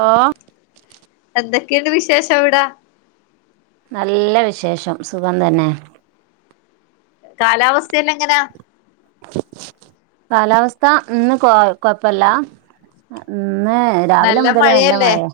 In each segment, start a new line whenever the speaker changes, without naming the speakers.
ഓഹ്
എന്തൊക്കെണ്ട് വിശേഷംഅവിടാ
നല്ലവിശേഷം സുഖംതെന്നെ.
കാലാവസ്ഥയെല്ലാം എങ്ങനാ?
കാലാവസ്ഥ ഇന്ന് കൊ കൊഴപ്പല്ല ഇന്നേ രാവിലെ മുതല് നല്ല മഴയാ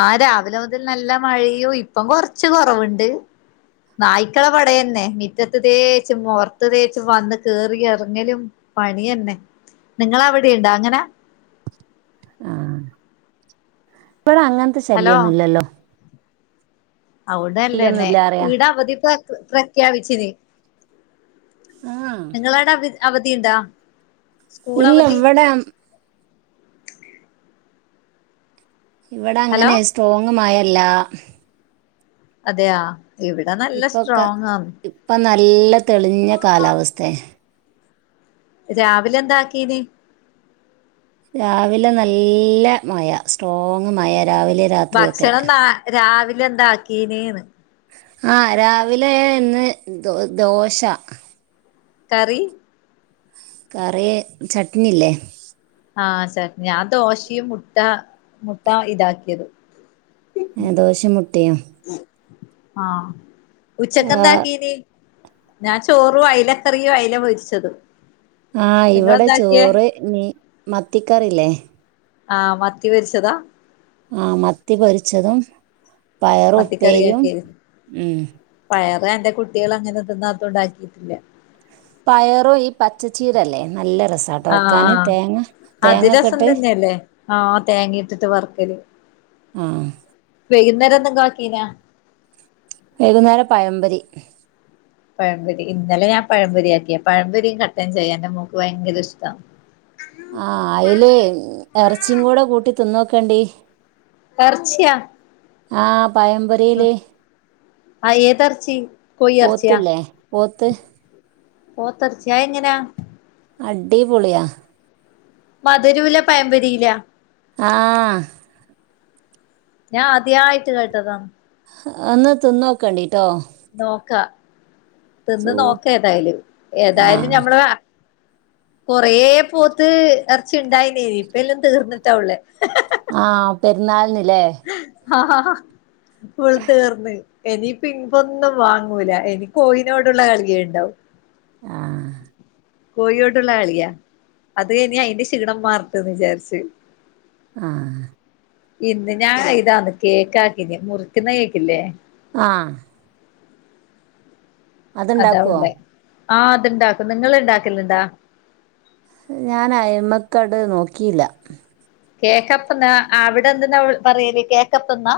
ആ രാവിലെമുതൽ നല്ലമഴയോ ഇപ്പം കൊറച്ച് കൊറവൊണ്ട്. നായ്ക്കളെ പടയന്നെ മിറ്റത്ത് തേച്ചും പൊർത്ത് തേച്ചും വന്ന് കേറിയെറങ്ങലും. പണിയെന്നെ നിങ്ങളവിടെയുണ്ടാ അങ്ങനെ.
ആഹ് ഇപ്പടെ അങ്ങൻത്തെ ശല്യം
ഹലോ
ഒന്നുമല്ലല്ലോ.
അവിടല്ലേനെ
ശല്യൊന്നുല്ല അറിയാ
ഈട അവധി പ്ര പ്രഖ്യാപിച്ചിന്
ആഹ്
നിങ്ങളവടെ അവ അവധിണ്ടാ.
ഇല്ല ഇവിടേം ഇവിടെ
ഹലോ
അങ്ങനെ സ്ട്രോങ്ങുമഴയല്ലാ.
അതെയാ ഇവി
ഇപ്പൊക്ക ഇപ്പൊ നല്ല തെളിഞ്ഞ കാലാവസ്തേ
രാവിലെ എന്താക്കീന്
രാവിലെ നല്ല മഴ സ്ട്രോങ്ങുമഴ രാവിലെ രാത്രിയൊക്കെ
ഭക്ഷണം നാ രാവിലെ എന്താക്കീനേന്ന്.
ആ രാവിലെ ഇന്ന് ദോ ദോശ.
കറി.
കറി ചട്നിയില്ലേ.
ആ ശഫ് ഞാ ദോശയും മുട്ട മുട്ട ഇതാക്കിയത്.
ആ ദോശേം മുട്ടേം
ആ
ആ
ഉച്ചക്കെന്താക്കീന്. ഞാൻ ചോറും അയലക്കറിയും അയലപൊരിച്ചതും.
ആ ഇവിടെ ചോറ് നി മത്തിക്കറില്ലേ.
ആ മത്തി പോരിച്ചതാ.
ആ മത്തിപൊരിച്ചതും പയറ് ഉപ്പേരിയും
മത്തിക്കറിയാക്കിയത്
ഉം.
പയറ് എന്റെ കുട്ടികള് അങ്ങനെ തിന്നാതോണ്ടാക്കിയിട്ടില്ല.
പയറും ഈ പച്ചച്ചീരയല്ലേ നല്ല
ആഹ്
രസാട്ടോവെക്കാന്
ആഹ്
തേങ്ങ തേങ്ങക്കെ ഇട്ട്.
ആ തേങ്ങയിട്ടിട്ട് വർക്കല്.
ആ
വൈകുന്നേരന്തെങ്കും ആക്കീനാ.
വൈകുന്നേരം പയമ്പരീ.
പഴംമ്പൊരി ഇന്നലെ ഞാൻ പഴംമ്പൊരിയാക്കിയേ പയംമ്പൊരിം കട്ടൻ ചായേം എന്റെ മോക്ക് ഭയങ്കരിഷ്ട്ടാ.
ആ അയിലെ ഇറച്ചിയും കൂടെകൂട്ടി തിന്നോക്കണ്ടി.
എർച്ച്യാ
ആഹ പയപോരി
ആ ഏത ഇറച്ചി കോയി ഇറച്ചിയാ.
പോത്തില്ലേ പോത്ത്
പോത്തെർച്ചിയാ അയെങ്ങനെയാ
അടിപൊളിയാ
മധുരോല്ല പയമ്പൊരിയില്ല.
ആ
ഞാൻ അദ്യായിട്ട് കേട്ടതാ
അന് തിന്നോക്കണ്ടിട്ടോ.
നോക്കാ
സൂ
തിന്നുനോക്കാ ഏതായാലും ഏതായാലും
ആഹ്
ഞമ്മള് കൊറെ പോത്ത് എറച്ചി ഉണ്ടായിന്നേനി ഇപ്പ എല്ലാം തീർന്നിട്ടായൊള്ളേ.
ആ പെരുന്നാളിനില്ലേ.
ഫുൾ തീർന്. എനി പിൻപൊന്നും വാങ്ങൂല എനി കോഴിനോടുള്ള കളിയേണ്ടാവും
ആ
കോഴിയൊടുള്ള അളിയാ അതുകഴിഞ്ഞ് അയിന്റെ ഷീണം മാറട്ടേന്ന് വിചാരിച്ചു
ആ.
ഞാ ഇതാന്ന് കേക്കആക്കിന്ന് മുറിക്ക്ന്ന കേക്കില്ലേ
ആഹ അതുണ്ടാക്കുവോ
അതാവുള്ളേ. ആഹ് അത്ണ്ടാക്കും നിങ്ങള് ഇണ്ടാക്കല്ണ്ടാ
ഞാൻ എമ്മക്കാട് നോക്കിയില്ല
കേക്കപ്പന്ന അവിടെ എന്ന്നാ പറയല് കേക്കപ്പന്നാ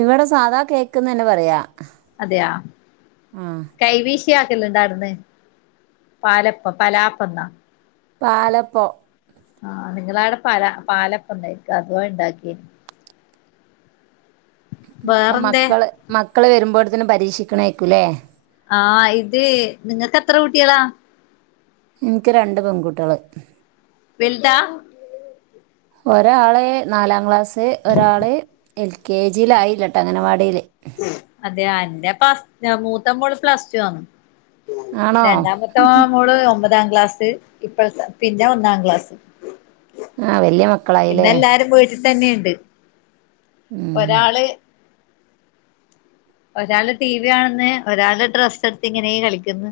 ഇവിടെ സാധാകേക്ക്ന്നന്നേ പറയാ
അതെ അ
ആ
കൈവീശിയ ആക്കല്ലണ്ടാടുന്ന് പാലപ്പം പലാപ്പ ന്നാ
പാലപ്പോ
ആഹ നിങ്ങവിടെ പല പാലൊക്ക ഉണ്ടായിക്കെ അതുവെ ഉണ്ടാക്കിനു [inaudible]
ഇപ്പ
വേറെന്തേ
മക്കള് മക്കള് വരുമ്പോഴത്തനും പരീക്ഷിക്കണക്കൂല്ലേ
ആഹ ഇത് നിങ്ങക്ക് എത്ര കുട്ടി കളാ
ഇനിക്ക് രണ്ട് പെൺകുട്ടെള്
വൽതാ
ഒരാള് നാലാം ക്ലാസ് ഒരാള് എൽ. കെ. ജിയിലായില്ലട്ടോ അങ്ങനവാടിയില്
അതെ എന്റെ പസ് മൂത്തമോള് പ്ലസ്റ്റു ആ
ആണോ
രണ്ടാമത്തെ ഓ മോള് ഒമ്പതാം ക്ലാസ് ഇപ്പളത്തെ പിന്നെ ഒന്നാം ക്ലാസ്
ആഹ് വല്യ മക്ക
ഇന്നെല്ലാരും വിട്ടിത്തന്നെണ്ട്‌
ഉം
ഒരാള് ഒരാള് ടി. വി കാണെന്ന് ഒരാള് ഡ്രസ്സ് എട്ത്ത് ഇങ്ങനെ കളിക്ക്ന്ന്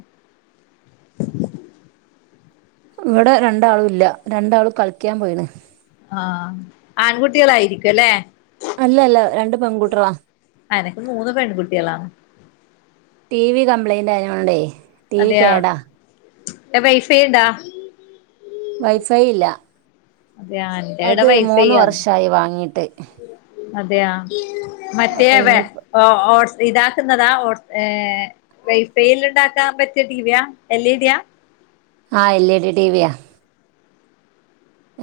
ഇവിടെ രണ്ടാളും ഇല്ല രണ്ടാളും കളിക്കാൻ പോയിണ്
ആഹ ആൺകുട്ടികളായിരിക്കുംല്ലേ
അല്ലെല്ല രണ്ട് പെൻകുട്റളാ
അനക്ക് മൂന്ന് പെൺകുട്ടികളാ
ടി വി കംപ്ലയിൻറ് ആയോണ്ടേ
അതെയാ ടെ വൈഫൈ ഇണ്ടാ
വൈ. ഫൈ ഇല്ല
അതെന്റെടെ
അത് മൂന്ന്
പൈസയ്യാന്ന്
വർഷായി വാങ്ങീട്ട്
അതെ അ
അപ്പൊ
മറ്റേവെ
ഇനി
ഓ ഓഓഡ്സ്ഇതാക്കുന്നതാ ഓ ഏ വൈഫൈൽ ഉണ്ടാക്കാൻ പറ്റിയ ടിവിയ എൽ ഇഡിയ
ആഹ എൽ ഇ ഡി ടിവിയാ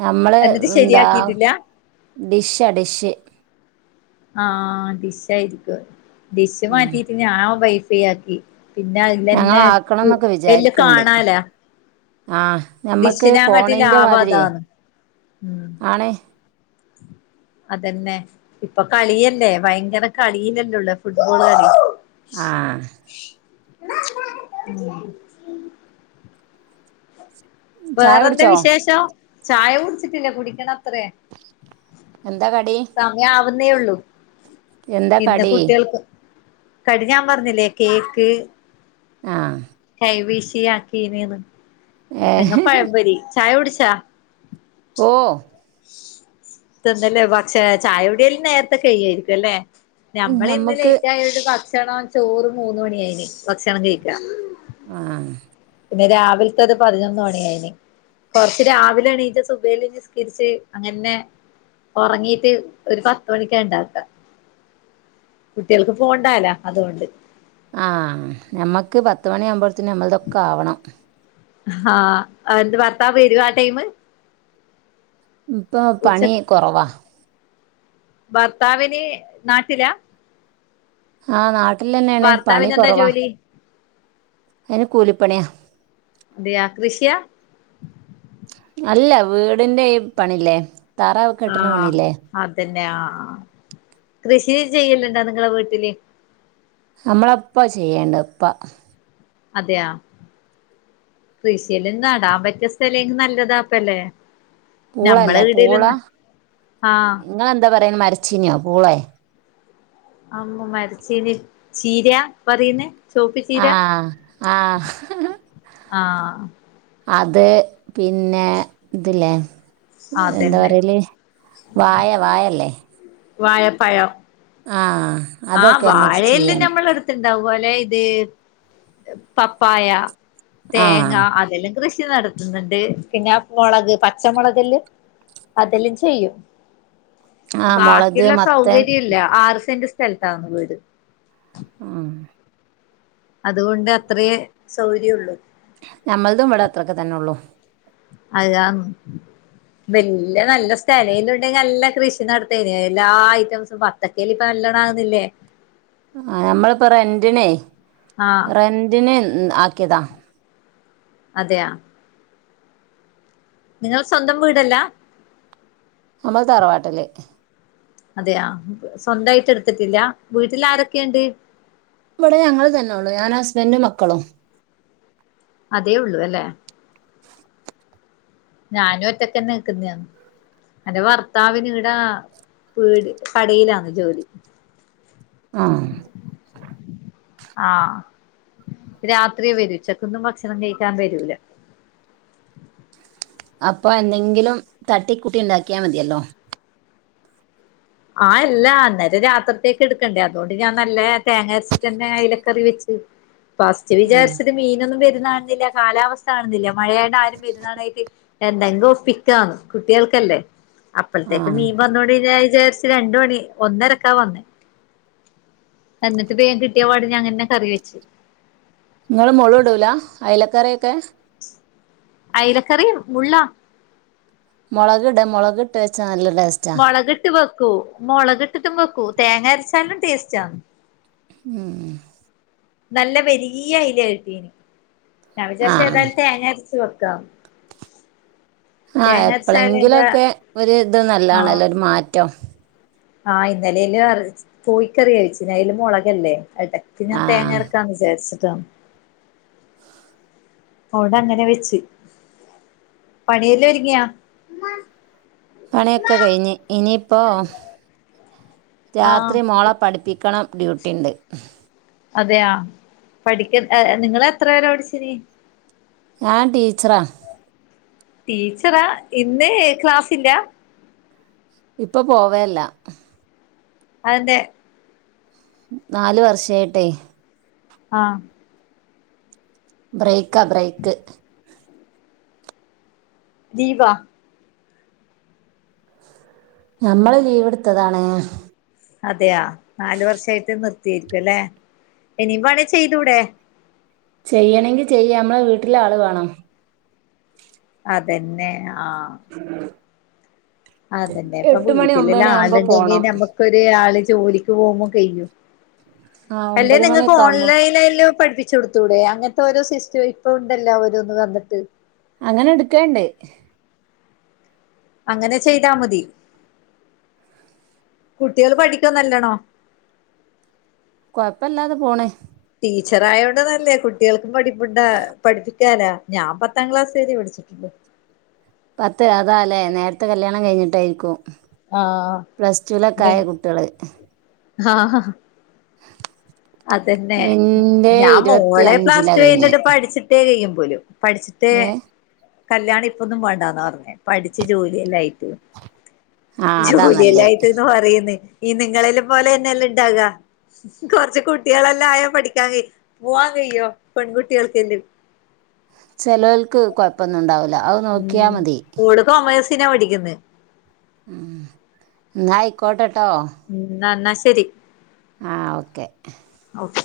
നമ്മള്
എന്നിട്ട്
എന്താ
ശരിയാക്കിട്ടില്ല
ഡിഷാ ഡിഷ്
ആഹ ഡിഷ ആയിരിക്കും ഡിഷ്
ഉം
മാറ്റിട്ട് ഞാൻ വൈഫൈ ആക്കി പിന്നെ
ഞങ്ങള്
അതിലെന്നെ
ആക്കണം എന്നൊക്കെ
എല് കാണാലേ
ആഹ്
ഡിഷിനെകാട്ടി ലാഭം അതാണ് ഉ
ആണ്
അതെന്നെ ഇപ്പൊ കളിയല്ലേ! ഭയങ്കര കളിയിലല്ലോള്ളേ ഫുട്ബോൾ കളി
ആഹ
ഉ
ചായ
വേറെന്താ
കുടിച്ചോ
വിശേഷം ചായ കുടിച്ചിട്ടില്ല കുടിക്കണ അത്രേ
എന്താ കടീ
സമയാവുന്നേ ഉള്ളൂ
എന്താ
ഇന്ന്
കടി
കുട്ട്യേൾക്ക് കടി ഞ്ഞാൻ പറഞ്ഞില്ലേ കേക്ക്
ആ
കെവിശിയ് ആക്കീനിന്ന്,
ഏ
ഇല്ലങ്ങ പഴമ്പൊരി. ചായ കുടിച്ചാ
ഓ
[unintelligible] പക്ഷെ ചായ കുടിയല്ലോ നേരത്തെ കൈയ്യായിരിക്കും അല്ലേ നമ്മള് ഇന്ന്
ഞമ്മക്ക്
ലേറ്റ് ആയോണ്ട് ഭക്ഷണം ചോറ് മൂന്ന് മണി ആയിന് ഭക്ഷണം കഴിക്കാൻ
ആഹ്
പിന്നെ രാവിലത്തത് പതിനൊന്ന് മണിയായിന് കൊറച്ച് രാവിലെ എണീച്ച് സുബ്ഹ് എല്ലാം നിസ്കരിച്ച് അങ്ങനെ ഉറങ്ങീട്ട് ഒരു പത്ത് മണിക്കാ ഇണ്ടാക്ക കുട്ടികൾക്ക് പോണ്ടാല അതുകൊണ്ട്
ആഹ് നമക്ക് പത്ത് മണി ആകുമ്പോഴത്തേനും നമ്മൾതൊക്കെ ആവണം
ആഹ് എന്ത് ഭർത്താവ് വരുവാ ആ ടൈം
ഇപ്പോ പണി
ഉച്ചക്ക്
കുറവാ
ഭർത്താവിന് നാട്ടിലാ
ആഹ് നാട്ടിൽ തന്നെയാണ് പണി
ഭർത്താവിന് എന്താ
കുറവാ
ജോലി
അയിന് കൂലിപ്പണിയാ
അതെയാ കൃഷിയാ
അല്ല വീടിന്റെ ഈ പണില്ലേ തറ കെട്ടണ പണിയില്ലേ
അതന്നെയാ ആഹ് കൃഷി ചെയ്യലുണ്ട നിങ്ങളെ വീട്ടില്
നമ്മളപ്പാ ചെയ്യേണ്ട ഉപ്പാ
അതെയാ കൃഷിയെല്ലാം നടാൻ പറ്റിയ സ്ഥലേങ്കിൽ നല്ലതാപ്പ അല്ലേ നമ്മള്
പൂളല്ലേ പൂള
ഈടേല്ന്ന് ആഹ്
നിങ്ങളെന്താ പറയുന്നേ മരച്ചീനോ പൂളേ
അമ്മോ മരച്ചീന് ചീരയാ പറയുന്ന് ചോപ്പി
ആ
ച്ചീരാ
ആ
ആഹ്
അത് പിന്നെ ഇതില്ലേ എന്താ
അതന്നെ
പറയല് വാഴ വാഴല്ലേ
വാഴപ്പഴം
ആഹ്
ആഹ് വാഴയെല്ലാം നമ്മളെടു ഉള്ള പോലെ ഇത് പപ്പായ,
ആ
തേങ്ങ അതെല്ലാം കൃഷി നടത്തുന്നുണ്ട് പിന്നെ മുളക് പച്ചമുളകല് അതെല്ലും ചെയ്യും
ആ മുളക്
ബാക്കിയുള്ള
മത്തൻ
സൗകര്യം ഇല്ല ആറ് സെന്റ് സ്ഥലത്താന്ന് വീട്
ആഹ്
അതുകൊണ്ട് അത്രേ സൗര്യള്ളൂ
നമ്മൾതും ഇവിടെ അത്രൊക്കെ തന്നെ ഉള്ളൂ
അതാഅ വല്ല്യ നല്ല സ്ഥലയെല്ലാം ഉണ്ടെങ്കിൽ നല്ല കൃഷി നടത്ത എല്ലാ ഐറ്റംസും ബത്തക്കയെല്ലാം ഇപ്പ നല്ലണം ആകുന്നില്ലേ
ആഹ് നമ്മളിപ്പോ റെന്റിനെ
ആഹ്
റെന്റിന് ആക്കിയതാ
അതെയാ നിങ്ങളെ സ്വന്തം വീടല്ല
നമ്മൾ തറവാട്ടില്
അതെ ആഹ് സ്വന്തായിട്ട് എടുത്തിട്ടില്ല വീട്ടിൽ ആരൊക്കെയുണ്ട്
ഇവിടെ ഞങ്ങൾ തന്നെ ഉള്ളൂ ഞാനും ഹസ്ബന്റും മക്കളും
അതേ ഉള്ളൂ അല്ലേ ഞാനും ഒറ്റക്കെന്നെ നിൽക്കുന്നയാന്ന് എന്റെ ഭർത്താവിനീടാ പീട് കടയിലാന്ന് ജോലി
ആഹ്
ആഹ് രാത്രിയെ വരൂ ഉച്ചക്കൊന്നും ഭക്ഷണം കഴിക്കാൻ വരൂല
അപ്പൊ എന്തെങ്കിലും തട്ടികൂട്ടി ഉണ്ടാക്കിയാ മതിയല്ലോ
ആ അതല്ലാ ഇന്നാലും രാത്രിത്തേക്ക് എടുക്കണ്ടേ അതുകൊണ്ട് ഞാൻ നല്ല തേങ്ങ അരച്ചിട്ടന്നെ അയിലക്കറി വെച്ചു [unintelligible] ഫസ്റ്റ്
ആഹ്
വിചാരിച്ചിത് മീനൊന്നും വരുന്നാകാണുന്നില്ല കാലാവസ്ഥ കാണുന്നില്ലെ മഴയടെ ആരും വെരുന്നതാണായിട്ട് എന്തെങ്കിലും ഒപ്പിക്കാന്ന് കുട്ടികൾക്കല്ലേ അപ്പഴത്തേക്ക്
ആഹ്
മീൻ വന്നൊണ്ട് ഞാൻ വിചാരി രണ്ട് മണി ഒന്നരക്കാ വന്നേ എന്നിട്ട് വേഗം കിട്ടിയ പാട് ഞാനന്നെ കറി വെച്ച്
നിങ്ങള് മോള് ഇടൂല അയില കറിയൊക്കെ
അയിലക്കറി മുള്ളോ
മുളകിട മുളകിട്ട് വെച്ചാ നല്ല ടേസ്റ്റ്
മുളകിട്ട് വെക്കൂ മുളകിട്ടിട്ടും വെക്കും തേങ്ങ അരച്ചാലും ടേസ്റ്റ് ആണ്
ഉം ഉം
നല്ല വലീയ അയില കിട്ടീന് ഞാൻ വിചാരിച്ചു
ആഹ്
ഏതായാലും തേങ്ങ അരച്ച് വെക്കാം
ആഹ്
തേങ്ങ അരച്ചാല്
എപ്പോഴെങ്കിലും
അതിന്റെ
ഒക്കെ ഒരു ഇത്
ആഹ്
നല്ലതാണല്ലോ ഒരു മാറ്റം
ആഹ് ഇന്നലെ അയില് കോഴിക്കറിയാ വെച്ചിന് അയില് മൊളകല്ലേ? പിന്നെ ഞാൻ തേങ്ങ
ആഹ്
അരക്കാന്ന് വിചാരിച്ചിട്ടാന്ന്. അവിടെ അങ്ങനെ വെച്ച്. പണിയെല്ല ഒരുങ്ങിയാ?
പണിയൊക്കെ കഴിഞ്ഞ് ഇനിയിപ്പോ
ആഹ്
രാത്രി മോള പഠിപ്പിക്കണം ഡ്യൂട്ടി ഉണ്ട്
അതെയോ പഠിക്ക ഹ് നിങ്ങള് എത്ര വെരയാ പഠിച്ചിന്
ഞാൻ ടീച്ചറാ.
ടീച്ചറാ? ഇന്ന് ക്ലാസ്സില്ല?
ഇപ്പൊ പോവേല്ലാ.
അതെന്തേ
നാല് വർഷായ്ട്ടെ
ആഹ്
ബ്രെയ്ക്കാ ബ്രെയ്ക്ക്
ലീവാ
ഞമ്മള് ലീവ് ഇട്ത്തതാണ്
അതെയാ? നാല് വർഷായിട്ട് നിർത്തിയേരിക്കു അല്ലെ? ഇനിയും വേണെ ചെയ്തൂടെ?
ചെയ്യെണെങ്കി ചെയ്യാ അമ്മളെ വീട്ട്ല് ആള് വേണം
അതെന്നെ ആഹ് അതന്നെ
എട്ട് മണി ഒമ്പമണി ആവ്മ്പെ പോണം.
ഒര് ആള് ജോലിക്ക് പോവുമ്പം കെയ്യും
ആ
അല്ലെ
ഒമ്പത്
നിങ്ങക്ക്
മണിയൊക്കെ ആവുമ്പോ
ഓൺലൈൻലൈലും പഠിപ്പി ചുടുത്തൂടെ അങ്ങതോരോ സിസ്റ്റം ഇപ്പ ഉണ്ടല്ലോ ഓരോന്ന് വന്നിട്ട്
അങ്ങനെ ഇട്ക്കാണ്ട്
അങ്ങനെ ചെയ്താ മതി കുട്ടികൾ പഠിക്കോന്നല്ലണം
കൊഴപ്പല്ലാതെ പോണെ
ടീച്ചറായോണ്ട് നല്ലേ കുട്ടികൾക്ക് പഠിപ്പുണ്ട പഠപ്പികാല ഞാൻ പത്താം ക്ലാസ് വരെ പഠിച്ച് [unintelligible]
പത്ത് അതാലെ നേരത്തെ കല്ല്യാണം കഴിഞ്ഞിട്ടെർക്കും പ്ലസ്ടൂൽ ഒക്കെ ആയെ
ആഹ്
കുട്ടികൾ
ആഹ് ഹാ ഹ അതന്നെ
എന്റെ
ഞാൻ
ഇരുപത്തി
മോളെ
അഞ്ചിലാ
പ്ലാസ്റ്റ്
കഴിഞ്ഞേ
കഴഞ്ഞിട്ട് പഠിച്ചിട്ട് പെയ്യും പോലും പഠിച്ചിട്ട്
ഏ
കല്യാണം ഇപ്പൊന്നും വേണ്ടാന്നാ പറഞ്ഞേ പഠിച്ച് ജോലി എല്ലാം ആയിട്ട്
ആ അതാ
ജോലിയെല്ലാ
നല്ലേ
ആയിട്ട്ന്ന് പറയുന്ന് ഈ നിങ്ങളെ എല്ലാം പോലെന്നെല്ലെ ഇണ്ടാകാ കൊറ്ച്ച് കുട്ട്യേളെല്ലായാ പഠിക്കാൻ കയ് പൂവ്വാൻ കെയ്യോ പെൺകുട്ടികൾക്കെല്ലും
ചേലോൽക്ക് കുഴപ്പമൊന്നും ഉണ്ടാവില്ല. അവ
ഉം ഓള് കൊമേഴ്സിനാ പഠിക്ക്ണ്
ഉം എന്നാ അയിക്കോട്ടെട്ടോ
ഉം ന്നാ എന്നാ ശരി
ആ ഓക്കെ.
ഓക്കെ